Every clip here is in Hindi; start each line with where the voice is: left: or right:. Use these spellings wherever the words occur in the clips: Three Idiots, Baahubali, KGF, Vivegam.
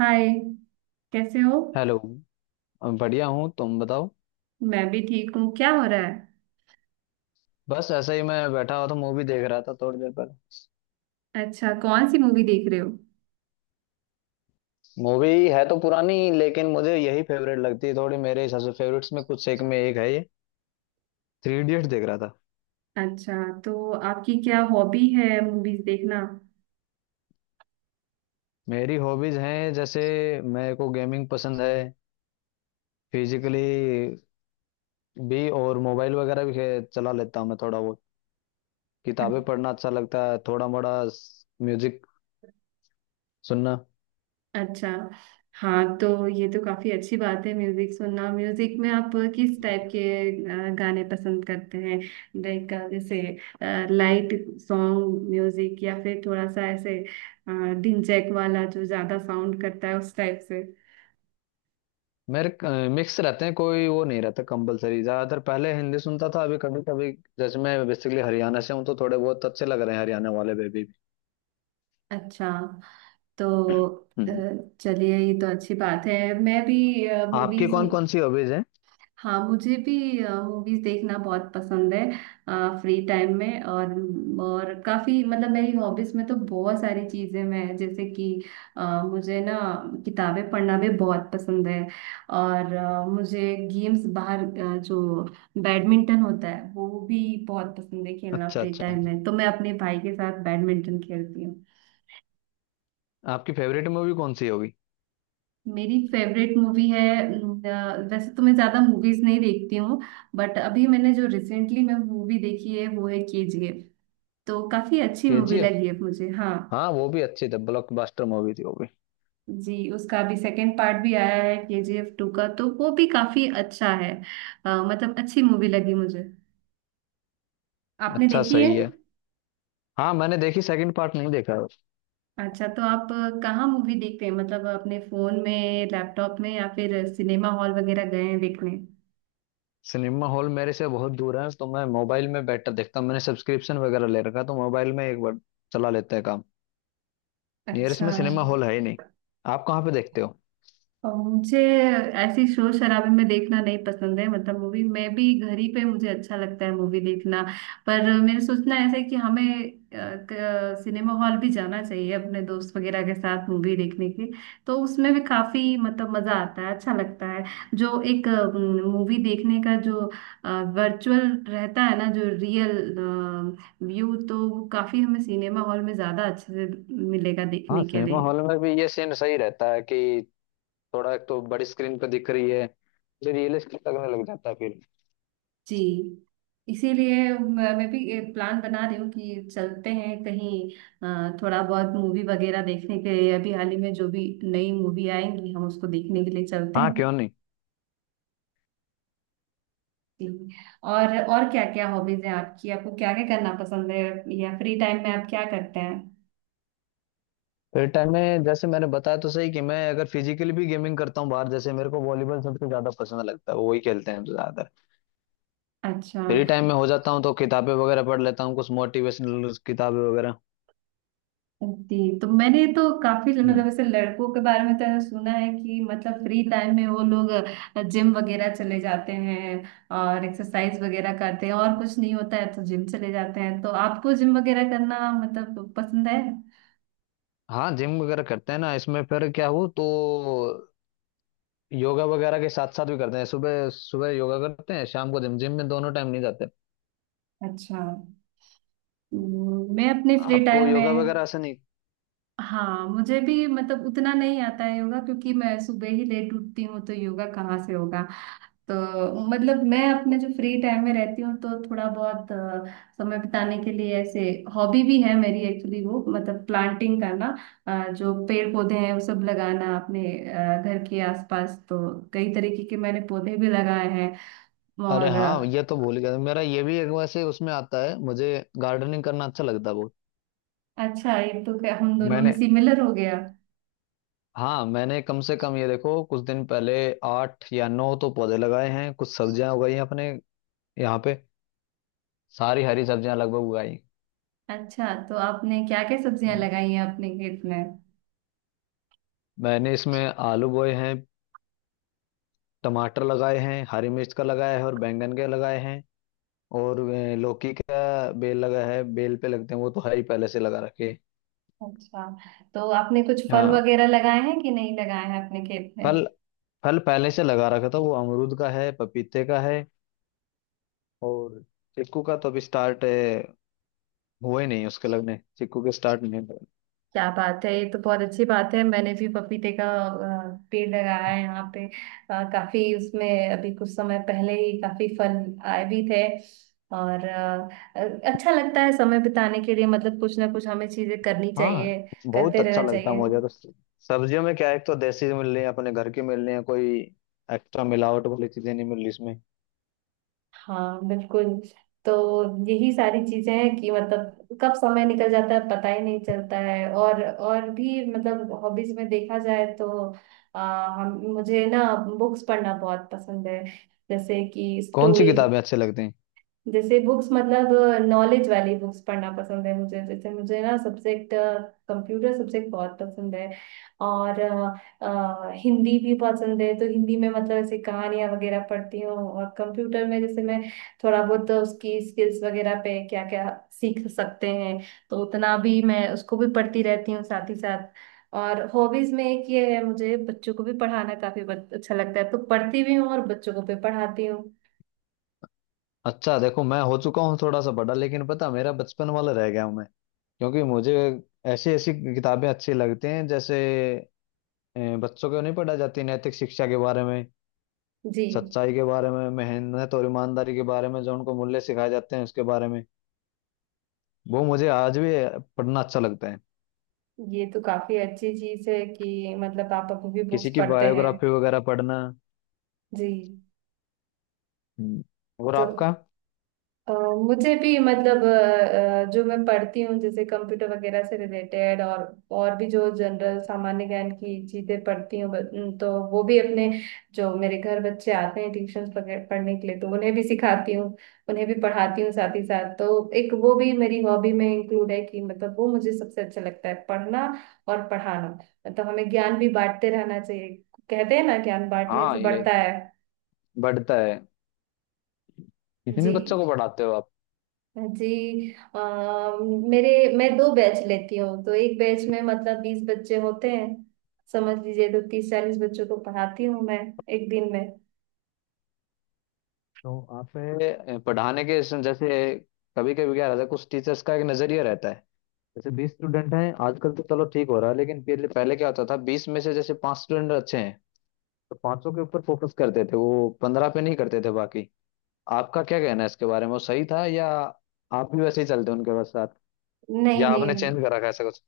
right: हाय। कैसे हो?
left: हेलो। बढ़िया हूँ, तुम बताओ।
right: मैं भी ठीक हूँ। क्या हो रहा है?
left: बस ऐसे ही मैं बैठा हुआ था, मूवी देख रहा था थोड़ी देर पहले।
right: अच्छा, कौन सी मूवी देख रहे हो?
left: मूवी है तो पुरानी लेकिन मुझे यही फेवरेट लगती है, थोड़ी मेरे हिसाब से फेवरेट्स में कुछ एक में एक है ये। थ्री इडियट्स देख रहा था।
right: अच्छा, तो आपकी क्या हॉबी है, मूवीज देखना?
left: मेरी हॉबीज हैं जैसे मेरे को गेमिंग पसंद है, फिजिकली भी और मोबाइल वगैरह भी चला लेता हूँ मैं थोड़ा बहुत। किताबें
right: अ-
left: पढ़ना अच्छा लगता है थोड़ा मोड़ा, म्यूजिक सुनना।
right: अच्छा। हाँ तो ये तो काफी अच्छी बात है, म्यूजिक सुनना। म्यूजिक में आप किस टाइप के गाने पसंद करते हैं? लाइक जैसे लाइट सॉन्ग म्यूजिक, या फिर थोड़ा सा ऐसे डिंजैक वाला जो ज्यादा साउंड करता है, उस टाइप से?
left: मेरे मिक्स रहते हैं, कोई वो नहीं रहता कंपलसरी, ज्यादातर पहले हिंदी सुनता था, अभी कभी कभी जैसे मैं बेसिकली हरियाणा से हूँ तो थोड़े बहुत अच्छे लग रहे हैं हरियाणा वाले बेबी भी।
right: अच्छा। तो अ,
left: हम्म।
right: चलिए, ये तो अच्छी बात है। मैं भी
left: आपकी
right: मूवीज,
left: कौन कौन सी हॉबीज हैं?
right: हाँ, मुझे भी मूवीज देखना बहुत पसंद है फ्री टाइम में। और काफी मतलब मेरी हॉबीज में तो बहुत सारी चीजें मैं, जैसे कि मुझे ना किताबें पढ़ना भी बहुत पसंद है। और मुझे गेम्स बाहर जो बैडमिंटन होता है वो भी बहुत पसंद है खेलना
left: अच्छा
right: फ्री
left: अच्छा।
right: टाइम में। तो मैं अपने भाई के साथ बैडमिंटन खेलती हूँ।
left: आपकी फेवरेट मूवी कौन सी होगी?
right: मेरी फेवरेट मूवी है, वैसे तो मैं ज्यादा मूवीज नहीं देखती हूँ, बट अभी मैंने जो रिसेंटली मैं मूवी देखी है वो है केजीएफ। तो काफी अच्छी मूवी
left: केजीएफ?
right: लगी है मुझे, हाँ।
left: हाँ वो भी अच्छी थी, ब्लॉकबस्टर मूवी थी वो भी।
right: जी, उसका अभी सेकंड पार्ट भी आया है केजीएफ टू का, तो वो भी काफी अच्छा है। मतलब अच्छी मूवी लगी मुझे। आपने
left: अच्छा
right: देखी है?
left: सही है। हाँ मैंने देखी, सेकंड पार्ट नहीं देखा है।
right: अच्छा, तो आप कहाँ मूवी देखते हैं, मतलब अपने फोन में, लैपटॉप में, या फिर सिनेमा हॉल वगैरह गए हैं देखने?
left: सिनेमा हॉल मेरे से बहुत दूर है तो मैं मोबाइल में बैठकर देखता हूँ। मैंने सब्सक्रिप्शन वगैरह ले रखा है, तो मोबाइल में एक बार चला लेते हैं काम। नियरेस्ट
right: अच्छा।
left: में सिनेमा हॉल है ही नहीं। आप कहाँ पे देखते हो?
right: और मुझे ऐसी शोर शराबे में देखना नहीं पसंद है, मतलब मूवी। मैं भी घर ही पे मुझे अच्छा लगता है मूवी देखना। पर मेरे सोचना ऐसा है कि हमें सिनेमा हॉल भी जाना चाहिए अपने दोस्त वगैरह के साथ मूवी देखने के, तो उसमें भी काफी मतलब मजा आता है, अच्छा लगता है। जो एक मूवी देखने का जो वर्चुअल रहता है ना, जो रियल व्यू, तो वो काफी हमें सिनेमा हॉल में ज्यादा अच्छे से मिलेगा
left: हाँ
right: देखने के
left: सिनेमा
right: लिए।
left: हॉल में भी ये सीन सही रहता है कि थोड़ा, एक तो बड़ी स्क्रीन पे दिख रही है, फिर रियलिस्टिक लगने लग जाता है फिर।
right: जी, इसीलिए मैं भी एक प्लान बना रही हूँ कि चलते हैं कहीं थोड़ा बहुत मूवी वगैरह देखने के लिए। अभी हाल ही में जो भी नई मूवी आएंगी हम उसको देखने के लिए चलते
left: हाँ क्यों
right: हैं।
left: नहीं।
right: जी। और क्या क्या हॉबीज हैं आपकी? आपको क्या क्या करना पसंद है, या फ्री टाइम में आप क्या करते हैं?
left: फिर टाइम में जैसे मैंने बताया तो सही, कि मैं अगर फिजिकली भी गेमिंग करता हूँ बाहर, जैसे मेरे को वॉलीबॉल सबसे ज्यादा पसंद लगता है, वो वही खेलते हैं ज्यादातर।
right: अच्छा।
left: फ्री टाइम में हो जाता हूँ तो किताबें वगैरह पढ़ लेता हूँ, कुछ मोटिवेशनल किताबें वगैरह।
right: जी, तो मैंने तो काफी
left: हम्म।
right: मतलब ऐसे लड़कों के बारे में तो ऐसा सुना है कि मतलब फ्री टाइम में वो लोग जिम वगैरह चले जाते हैं और एक्सरसाइज वगैरह करते हैं, और कुछ नहीं होता है तो जिम चले जाते हैं। तो आपको जिम वगैरह करना मतलब पसंद है?
left: हाँ जिम वगैरह करते हैं ना, इसमें फिर क्या हो, तो योगा वगैरह के साथ साथ भी करते हैं। सुबह सुबह योगा करते हैं, शाम को जिम, जिम में दोनों टाइम नहीं जाते।
right: अच्छा। मैं अपने फ्री
left: आपको
right: टाइम
left: योगा
right: में,
left: वगैरह ऐसे नहीं?
right: हाँ मुझे भी, मतलब उतना नहीं आता है योगा, क्योंकि मैं सुबह ही लेट उठती हूँ तो योगा कहाँ से होगा। तो मतलब मैं अपने जो फ्री टाइम में रहती हूँ, तो थोड़ा बहुत समय बिताने के लिए, ऐसे हॉबी भी है मेरी एक्चुअली, वो मतलब प्लांटिंग करना, जो पेड़ पौधे हैं वो सब लगाना अपने घर के आसपास। तो कई तरीके के मैंने पौधे भी लगाए हैं।
left: अरे
right: और
left: हाँ ये तो भूल गया, मेरा ये भी एक वैसे उसमें आता है, मुझे गार्डनिंग करना अच्छा लगता है बहुत।
right: अच्छा, ये तो क्या हम दोनों में
left: मैंने
right: सिमिलर हो गया।
left: हाँ, मैंने कम से कम ये देखो, कुछ दिन पहले आठ या नौ तो पौधे लगाए हैं, कुछ सब्जियां उगाई हैं अपने यहाँ पे, सारी हरी सब्जियां लगभग उगाई हैं।
right: अच्छा, तो आपने क्या क्या सब्जियां
left: हाँ,
right: लगाई हैं अपने खेत में?
left: मैंने इसमें आलू बोए हैं, टमाटर लगाए हैं, हरी मिर्च का लगाया है और बैंगन के लगाए हैं, और लौकी का बेल लगा है, बेल पे लगते हैं वो तो है ही पहले से लगा रखे।
right: अच्छा, तो आपने कुछ फल
left: हाँ।
right: वगैरह लगाए हैं कि नहीं लगाए हैं अपने खेत में?
left: फल। फल पहले से लगा रखा था, वो अमरूद का है, पपीते का है, और चिक्कू का तो अभी स्टार्ट हुए नहीं उसके लगने, चिक्कू के स्टार्ट नहीं हुए।
right: क्या बात है, ये तो बहुत अच्छी बात है। मैंने भी पपीते का पेड़ लगाया है यहाँ पे। काफी उसमें अभी कुछ समय पहले ही काफी फल आए भी थे। और अच्छा लगता है समय बिताने के लिए, मतलब कुछ ना कुछ हमें चीजें करनी
left: हाँ
right: चाहिए,
left: बहुत
right: करते
left: अच्छा
right: रहना
left: लगता है
right: चाहिए।
left: मुझे तो। सब्जियों में क्या है, एक तो देसी मिल रही है, अपने घर की मिल रही है, कोई एक्स्ट्रा मिलावट वाली चीजें नहीं मिल रही इसमें।
right: हाँ, बिल्कुल। तो यही सारी चीजें हैं कि मतलब कब समय निकल जाता है पता ही नहीं चलता है। और भी मतलब हॉबीज में देखा जाए तो आ, हम मुझे ना बुक्स पढ़ना बहुत पसंद है, जैसे कि
left: कौन सी
right: स्टोरी
left: किताबें अच्छी लगती हैं?
right: जैसे बुक्स। मतलब नॉलेज वाली बुक्स पढ़ना पसंद है मुझे, जैसे मुझे ना सब्जेक्ट कंप्यूटर सब्जेक्ट बहुत पसंद है। और हिंदी भी पसंद है, तो हिंदी में मतलब ऐसे कहानियाँ वगैरह पढ़ती हूँ। और कंप्यूटर में जैसे मैं थोड़ा बहुत उसकी स्किल्स वगैरह पे क्या क्या सीख सकते हैं, तो उतना भी मैं उसको भी पढ़ती रहती हूँ साथ ही साथ। और हॉबीज में एक ये है, मुझे बच्चों को भी पढ़ाना काफी अच्छा लगता है, तो पढ़ती भी हूँ और बच्चों को भी पढ़ाती हूँ।
left: अच्छा देखो, मैं हो चुका हूँ थोड़ा सा बड़ा, लेकिन पता है, मेरा बचपन वाला रह गया हूँ मैं। क्योंकि मुझे ऐसी ऐसी किताबें अच्छी लगती हैं जैसे बच्चों को नहीं पढ़ा जाती नैतिक शिक्षा के बारे में,
right: जी,
left: सच्चाई के बारे में, मेहनत और ईमानदारी के बारे में, जो उनको मूल्य सिखाए जाते हैं उसके बारे में। वो मुझे आज भी पढ़ना अच्छा लगता है,
right: ये तो काफी अच्छी चीज है कि मतलब आप अभी भी बुक्स
left: किसी की
right: पढ़ते हैं।
left: बायोग्राफी वगैरह पढ़ना।
right: जी,
left: हम्म, और
right: तो
left: आपका?
right: अ, मुझे भी मतलब जो मैं पढ़ती हूँ जैसे कंप्यूटर वगैरह से रिलेटेड, और भी जो जनरल सामान्य ज्ञान की चीजें पढ़ती हूँ, ब- न, तो वो भी अपने जो मेरे घर बच्चे आते हैं ट्यूशन पढ़ने के लिए, तो उन्हें भी सिखाती हूँ, उन्हें भी पढ़ाती हूँ साथ ही साथ। तो एक वो भी मेरी हॉबी में इंक्लूड है कि मतलब वो मुझे सबसे अच्छा लगता है, पढ़ना और पढ़ाना। मतलब हमें ज्ञान भी बांटते रहना चाहिए, कहते हैं ना ज्ञान बांटने से
left: हाँ, ये
right: बढ़ता है।
left: बढ़ता है। कितने
right: जी।
left: बच्चों को पढ़ाते हो आप?
right: जी। अ, मेरे मैं दो बैच लेती हूँ, तो एक बैच में मतलब 20 बच्चे होते हैं समझ लीजिए। तो 30 40 बच्चों को पढ़ाती हूँ मैं एक दिन में।
left: तो आप पढ़ाने के इसमें जैसे, कभी कभी क्या रहता है कुछ टीचर्स का एक नजरिया रहता है, जैसे 20 स्टूडेंट हैं आजकल तो चलो ठीक हो रहा है, लेकिन पहले पहले क्या होता था, 20 में से जैसे पांच स्टूडेंट अच्छे हैं तो पांचों के ऊपर फोकस करते थे, वो 15 पे नहीं करते थे बाकी। आपका क्या कहना है इसके बारे में, वो सही था, या आप भी वैसे ही चलते उनके बस साथ,
right: नहीं,
left: या
right: नहीं,
left: आपने चेंज करा रखा है ऐसा कुछ?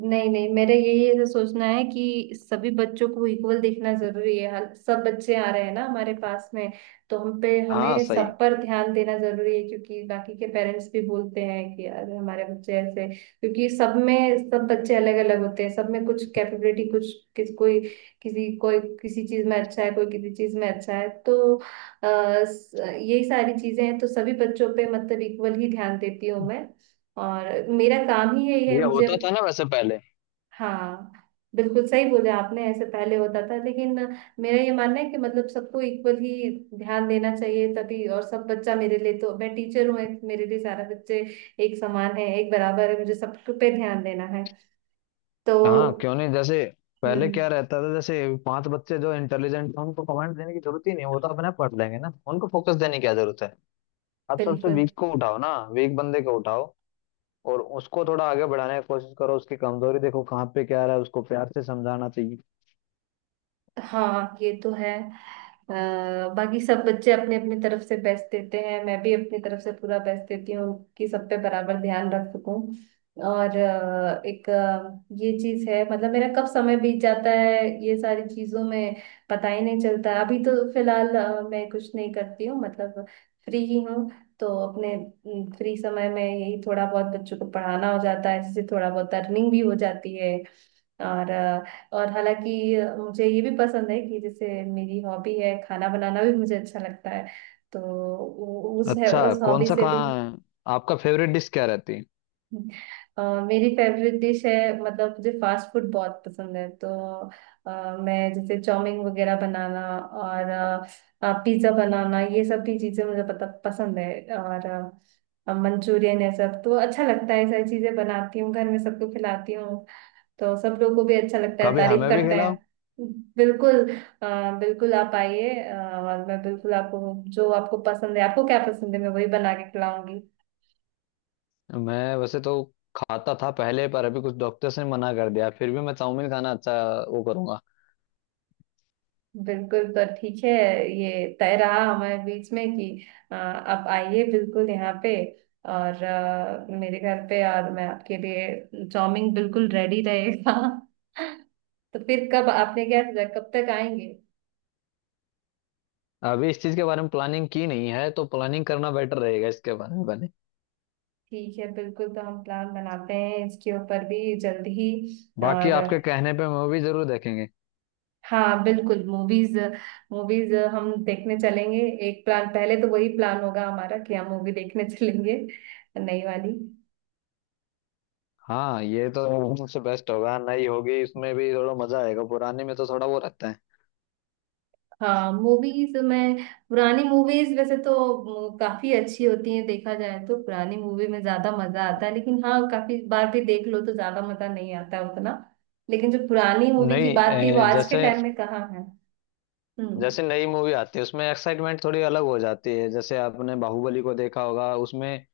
right: नहीं, नहीं, मेरे यही ऐसा सोचना है कि सभी बच्चों को इक्वल देखना जरूरी है, सब बच्चे आ रहे हैं ना हमारे पास में। तो हम पे
left: हाँ
right: हमें सब
left: सही।
right: पर ध्यान देना जरूरी है, क्योंकि बाकी के पेरेंट्स भी बोलते हैं कि यार हमारे बच्चे ऐसे, क्योंकि सब में सब बच्चे अलग अलग होते हैं। सब में कुछ कैपेबिलिटी, कुछ किस कोई किसी चीज में अच्छा है, कोई किसी चीज में अच्छा है। तो यही सारी चीजें हैं, तो सभी बच्चों पे मतलब इक्वल ही ध्यान देती हूँ मैं, और मेरा काम ही यही है
left: ये
right: मुझे।
left: होता था ना वैसे पहले।
right: हाँ, बिल्कुल सही बोले आपने, ऐसे पहले होता था, लेकिन मेरा ये मानना है कि मतलब सबको इक्वल ही ध्यान देना चाहिए तभी। और सब बच्चा मेरे लिए, तो मैं टीचर हूँ, मेरे लिए सारा बच्चे एक समान है, एक बराबर है, मुझे सब पे ध्यान देना है। तो
left: हाँ क्यों नहीं। जैसे पहले
right: हम्म,
left: क्या रहता था, जैसे पांच बच्चे जो इंटेलिजेंट थे उनको कमेंट देने की जरूरत ही नहीं, वो तो अपने पढ़ लेंगे ना, उनको फोकस देने की क्या जरूरत है। आप सबसे
right: बिल्कुल।
left: वीक को उठाओ ना, वीक बंदे को उठाओ और उसको थोड़ा आगे बढ़ाने की कोशिश करो, उसकी कमजोरी देखो कहाँ पे क्या रहा है, उसको प्यार से समझाना चाहिए।
right: हाँ, ये तो है। बाकी सब बच्चे अपने अपनी तरफ से बेस्ट देते हैं, मैं भी अपनी तरफ से पूरा बेस्ट देती हूँ कि सब पे बराबर ध्यान रख सकूं। और एक ये चीज है, मतलब मेरा कब समय बीत जाता है ये सारी चीजों में पता ही नहीं चलता। अभी तो फिलहाल मैं कुछ नहीं करती हूँ, मतलब फ्री ही हूँ। तो अपने फ्री समय में यही थोड़ा बहुत बच्चों को पढ़ाना हो जाता है, जिससे थोड़ा बहुत अर्निंग भी हो जाती है। और हालांकि मुझे ये भी पसंद है कि जैसे मेरी हॉबी है, खाना बनाना भी मुझे अच्छा लगता है। तो
left: अच्छा
right: उस
left: कौन
right: हॉबी
left: सा,
right: से भी
left: कहाँ, आपका फेवरेट डिश क्या रहती है?
right: अ, मेरी फेवरेट डिश है, मतलब मुझे फास्ट फूड बहुत पसंद है। तो मैं जैसे चाउमीन वगैरह बनाना और पिज्ज़ा बनाना, ये सब भी चीज़ें मुझे पता पसंद है, और मंचूरियन है सब, तो अच्छा लगता है। सारी चीज़ें बनाती हूँ घर में, सबको खिलाती हूँ, तो सब लोग को भी अच्छा लगता है,
left: कभी
right: तारीफ
left: हमें भी
right: करते
left: खिलाओ।
right: हैं। बिल्कुल, बिल्कुल, आप आइए। और मैं बिल्कुल आपको, जो आपको पसंद है, आपको क्या पसंद है, मैं वही बना के खिलाऊंगी।
left: मैं वैसे तो खाता था पहले, पर अभी कुछ डॉक्टर्स ने मना कर दिया, फिर भी मैं चाउमीन खाना अच्छा वो करूंगा।
right: बिल्कुल, तो ठीक है, ये तय रहा हमारे बीच में कि आप आइए बिल्कुल यहाँ पे, और मेरे घर पे, और मैं आपके लिए चाउमीन बिल्कुल रेडी रहेगा। तो फिर कब आपने क्या सोचा, कब तक आएंगे?
left: अभी इस चीज के बारे में प्लानिंग की नहीं है, तो प्लानिंग करना बेटर रहेगा इसके बारे में बने।
right: ठीक है, बिल्कुल, तो हम प्लान बनाते हैं इसके ऊपर भी जल्द ही।
left: बाकी
right: और
left: आपके कहने पे मूवी जरूर देखेंगे।
right: हाँ, बिल्कुल, मूवीज, मूवीज हम देखने चलेंगे। एक प्लान, पहले तो वही प्लान होगा हमारा कि हम मूवी देखने चलेंगे, नई वाली।
left: हाँ ये तो मुझसे बेस्ट होगा, नई होगी इसमें भी थोड़ा मजा आएगा, पुराने में तो थोड़ा वो रहता है।
right: हाँ, मूवीज में पुरानी मूवीज वैसे तो काफी अच्छी होती हैं, देखा जाए तो पुरानी मूवी में ज्यादा मजा आता है, लेकिन हाँ काफी बार भी देख लो तो ज्यादा मजा नहीं आता है उतना। लेकिन जो पुरानी मूवी की
left: नहीं
right: बात थी वो आज के
left: जैसे,
right: टाइम में कहाँ है? हम्म,
left: जैसे नई मूवी आती है उसमें एक्साइटमेंट थोड़ी अलग हो जाती है, जैसे आपने बाहुबली को देखा होगा, उसमें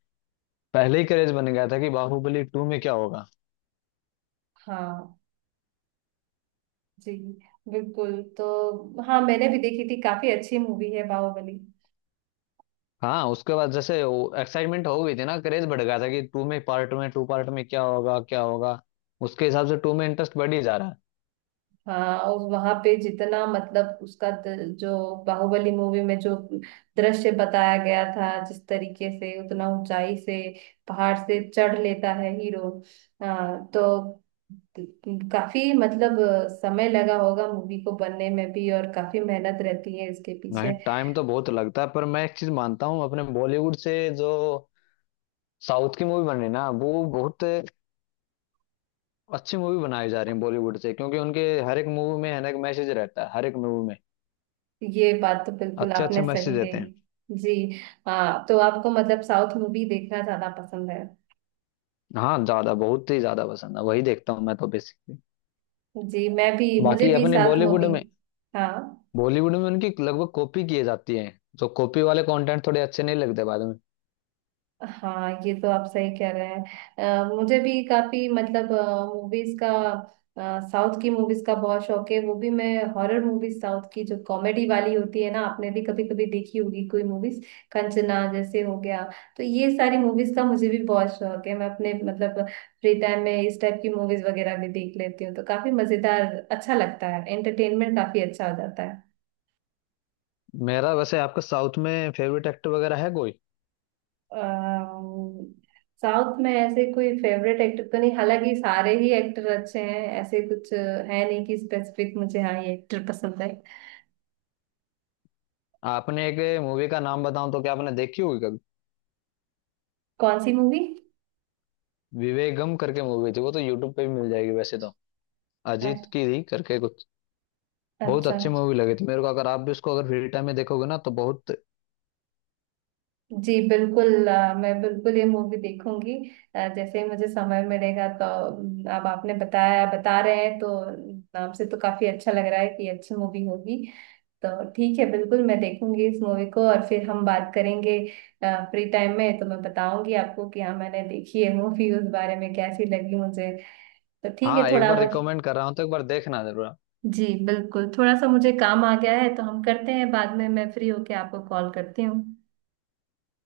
left: पहले ही क्रेज बन गया था कि बाहुबली टू में क्या होगा।
right: हाँ। जी, बिल्कुल, तो हाँ मैंने भी देखी थी, काफी अच्छी मूवी है बाहुबली।
left: हाँ उसके बाद जैसे एक्साइटमेंट हो गई थी ना, क्रेज बढ़ गया था कि टू में पार्ट में, टू पार्ट में क्या होगा क्या होगा, उसके हिसाब से टू में इंटरेस्ट बढ़ ही जा रहा है।
right: हाँ, और वहां पे जितना मतलब उसका जो बाहुबली मूवी में जो दृश्य बताया गया था जिस तरीके से, उतना ऊंचाई से पहाड़ से चढ़ लेता है हीरो। हाँ, तो काफी मतलब समय लगा होगा मूवी को बनने में भी, और काफी मेहनत रहती है इसके पीछे।
left: नहीं टाइम तो बहुत लगता है, पर मैं एक चीज मानता हूँ, अपने बॉलीवुड से जो साउथ की मूवी बन रही है ना, वो बहुत अच्छी मूवी बनाई जा रही है बॉलीवुड से, क्योंकि उनके हर एक मूवी में हर एक मैसेज रहता है हर एक मूवी में,
right: ये बात तो बिल्कुल
left: अच्छे अच्छे
right: आपने सही
left: मैसेज देते
right: कही।
left: हैं।
right: जी। हाँ, तो आपको मतलब साउथ मूवी देखना ज्यादा पसंद है?
left: हाँ ज्यादा, बहुत ही ज्यादा पसंद है, वही देखता हूँ मैं तो बेसिकली।
right: जी, मैं भी, मुझे
left: बाकी
right: भी
left: अपने
right: साउथ
left: बॉलीवुड
right: मूवी,
left: में,
right: हाँ।
left: बॉलीवुड में उनकी लगभग कॉपी किए जाती हैं, जो कॉपी वाले कंटेंट थोड़े अच्छे नहीं लगते बाद में।
right: हाँ, ये तो आप सही कह रहे हैं। मुझे भी काफी मतलब मूवीज का, साउथ की मूवीज का बहुत शौक है। वो भी मैं हॉरर मूवीज साउथ की जो कॉमेडी वाली होती है ना, आपने भी कभी कभी देखी होगी कोई मूवीज, कंचना जैसे हो गया। तो ये सारी मूवीज का मुझे भी बहुत शौक है। मैं अपने मतलब फ्री टाइम में इस टाइप की मूवीज वगैरह भी देख लेती हूँ, तो काफी मजेदार, अच्छा लगता है, एंटरटेनमेंट काफी अच्छा हो जाता है।
left: मेरा वैसे आपका साउथ में फेवरेट एक्टर वगैरह है कोई?
right: साउथ में ऐसे कोई फेवरेट एक्टर तो नहीं, हालांकि सारे ही एक्टर अच्छे हैं, ऐसे कुछ है नहीं कि स्पेसिफिक मुझे हाँ ये एक्टर पसंद है।
left: आपने एक मूवी का नाम बताऊं तो क्या आपने देखी होगी कभी?
right: कौन सी मूवी?
left: विवेगम करके मूवी थी, वो तो यूट्यूब पे भी मिल जाएगी वैसे तो, अजीत की थी करके कुछ। बहुत
right: अच्छा।
left: अच्छी मूवी लगी थी मेरे को, अगर आप भी उसको अगर फ्री टाइम में देखोगे ना तो बहुत।
right: जी, बिल्कुल, मैं बिल्कुल ये मूवी देखूंगी। जैसे ही मुझे समय मिलेगा, तो अब आपने बता रहे हैं, तो नाम से तो काफी अच्छा लग रहा है कि अच्छी मूवी होगी। तो ठीक है, बिल्कुल मैं देखूंगी इस मूवी को, और फिर हम बात करेंगे फ्री टाइम में, तो मैं बताऊंगी आपको कि हाँ मैंने देखी है मूवी, उस बारे में कैसी लगी मुझे। तो ठीक है,
left: हाँ एक
right: थोड़ा
left: बार
right: बहुत।
left: रिकमेंड कर रहा हूँ तो एक बार देखना जरूर आप।
right: जी, बिल्कुल, थोड़ा सा मुझे काम आ गया है, तो हम करते हैं बाद में, मैं फ्री होके आपको कॉल करती हूँ।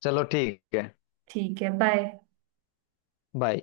left: चलो ठीक है।
right: ठीक है, बाय।
left: बाय।